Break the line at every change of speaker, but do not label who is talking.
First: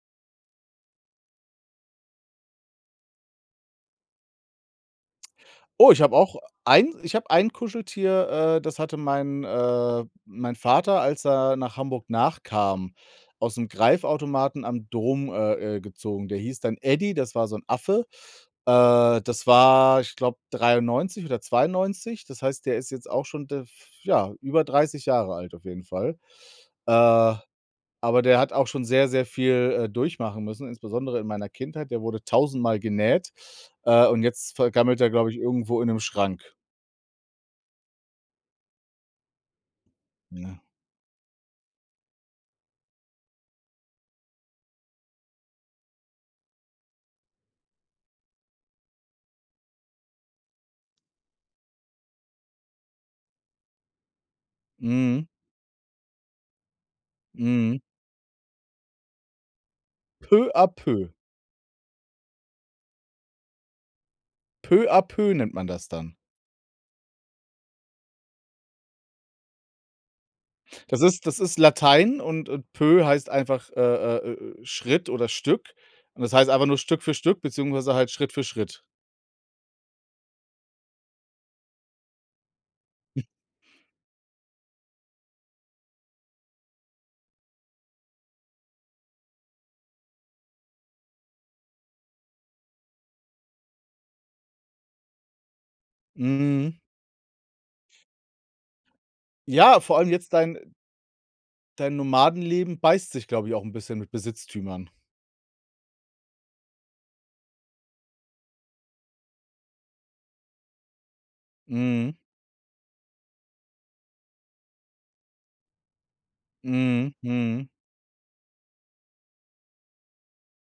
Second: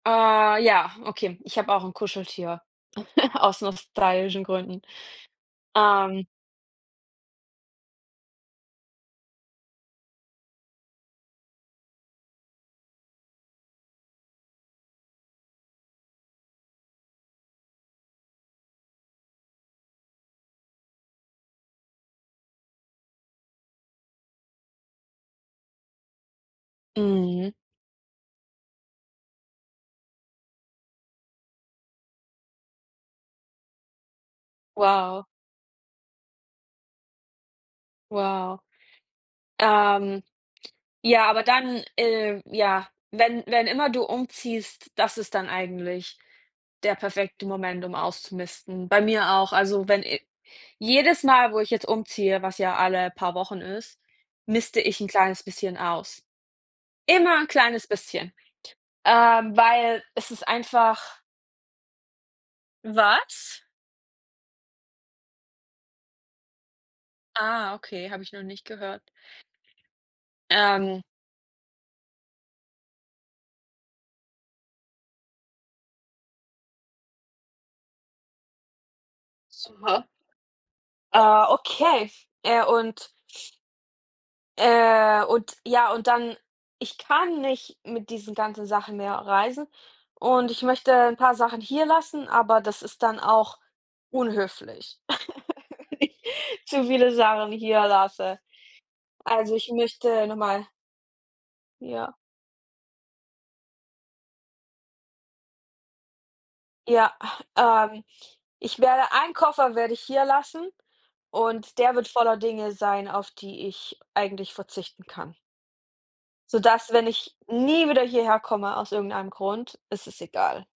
Äh, ja, okay. Ich habe auch 'n Kuscheltier aus nostalgischen Gründen.
Oh, ich habe
Ähm.
auch ein iche hab ein Kuscheltier, äh, das hatte mein äh, mein Vater, als er nach Hamburg nachkam, ausm Greifautomaten am Dom, äh, äh, gezogen. Der hieß dann Eddie, das war so 'n Affe. Äh, das war, ich glaube, 93 oder 92. Das heißt, der ist jetzt auch schon, d f ja, über 30 Jahre alt auf jeden Fall. Äh,
Mhm.
aber der hat auch schon sehr, sehr viel, äh, durchmachen müssen, insbesondere in meiner Kindheit. Der wurde tausendmal genäht, äh, und jetzt vergammelt er,
Wow.
glaube ich, irgendwo in 'nem Schrank.
Wow, ähm,
Ne?
ja, aber dann, äh, ja, wenn wenn immer du umziehst, das ist dann eigentlich der perfekte Moment, um auszumisten. Bei mir auch. Also, wenn i jedes Mal, wo ich jetzt umziehe, was ja alle paar Wochen ist, miste ich 'n
Mhm.
kleines bisschen aus. Immer 'n
Mhm.
kleines bisschen. Ähm, weil es ist
Peu à peu.
einfach Was?
Peu à peu nennt man das dann.
Ah okay, habe ich noch nicht gehört.
Das
Ähm.
ist das ist Latein und und peu heißt einfach, äh, äh, äh, Schritt oder Stück. Und das heißt einfach nur Stück für Stück beziehungsweise halt Schritt für Schritt.
Super. Ah, okay, äh, und äh, und ja und dann, ich kann nicht mit diesen ganzen Sachen mehr reisen und ich möchte 'n paar Sachen hier lassen, aber das ist dann auch unhöflich,
Mhm.
zu viele Sachen hier lasse. Also, ich
Ja vor allem
möchte
jetzt
noch mal
dein dein
Ja.
Nomadenleben beißt sich, glaube ich, auch 'n bisschen mit Besitztümern.
Ja, ähm, ich werde 1 Koffer werde ich hier lassen und der wird
Mhm.
voller Dinge sein, auf die ich eigentlich verzichten kann. Sodass, wenn
Mhm,
ich
mhm.
nie wieder hierher komme, aus irgendeinem Grund, ist es egal.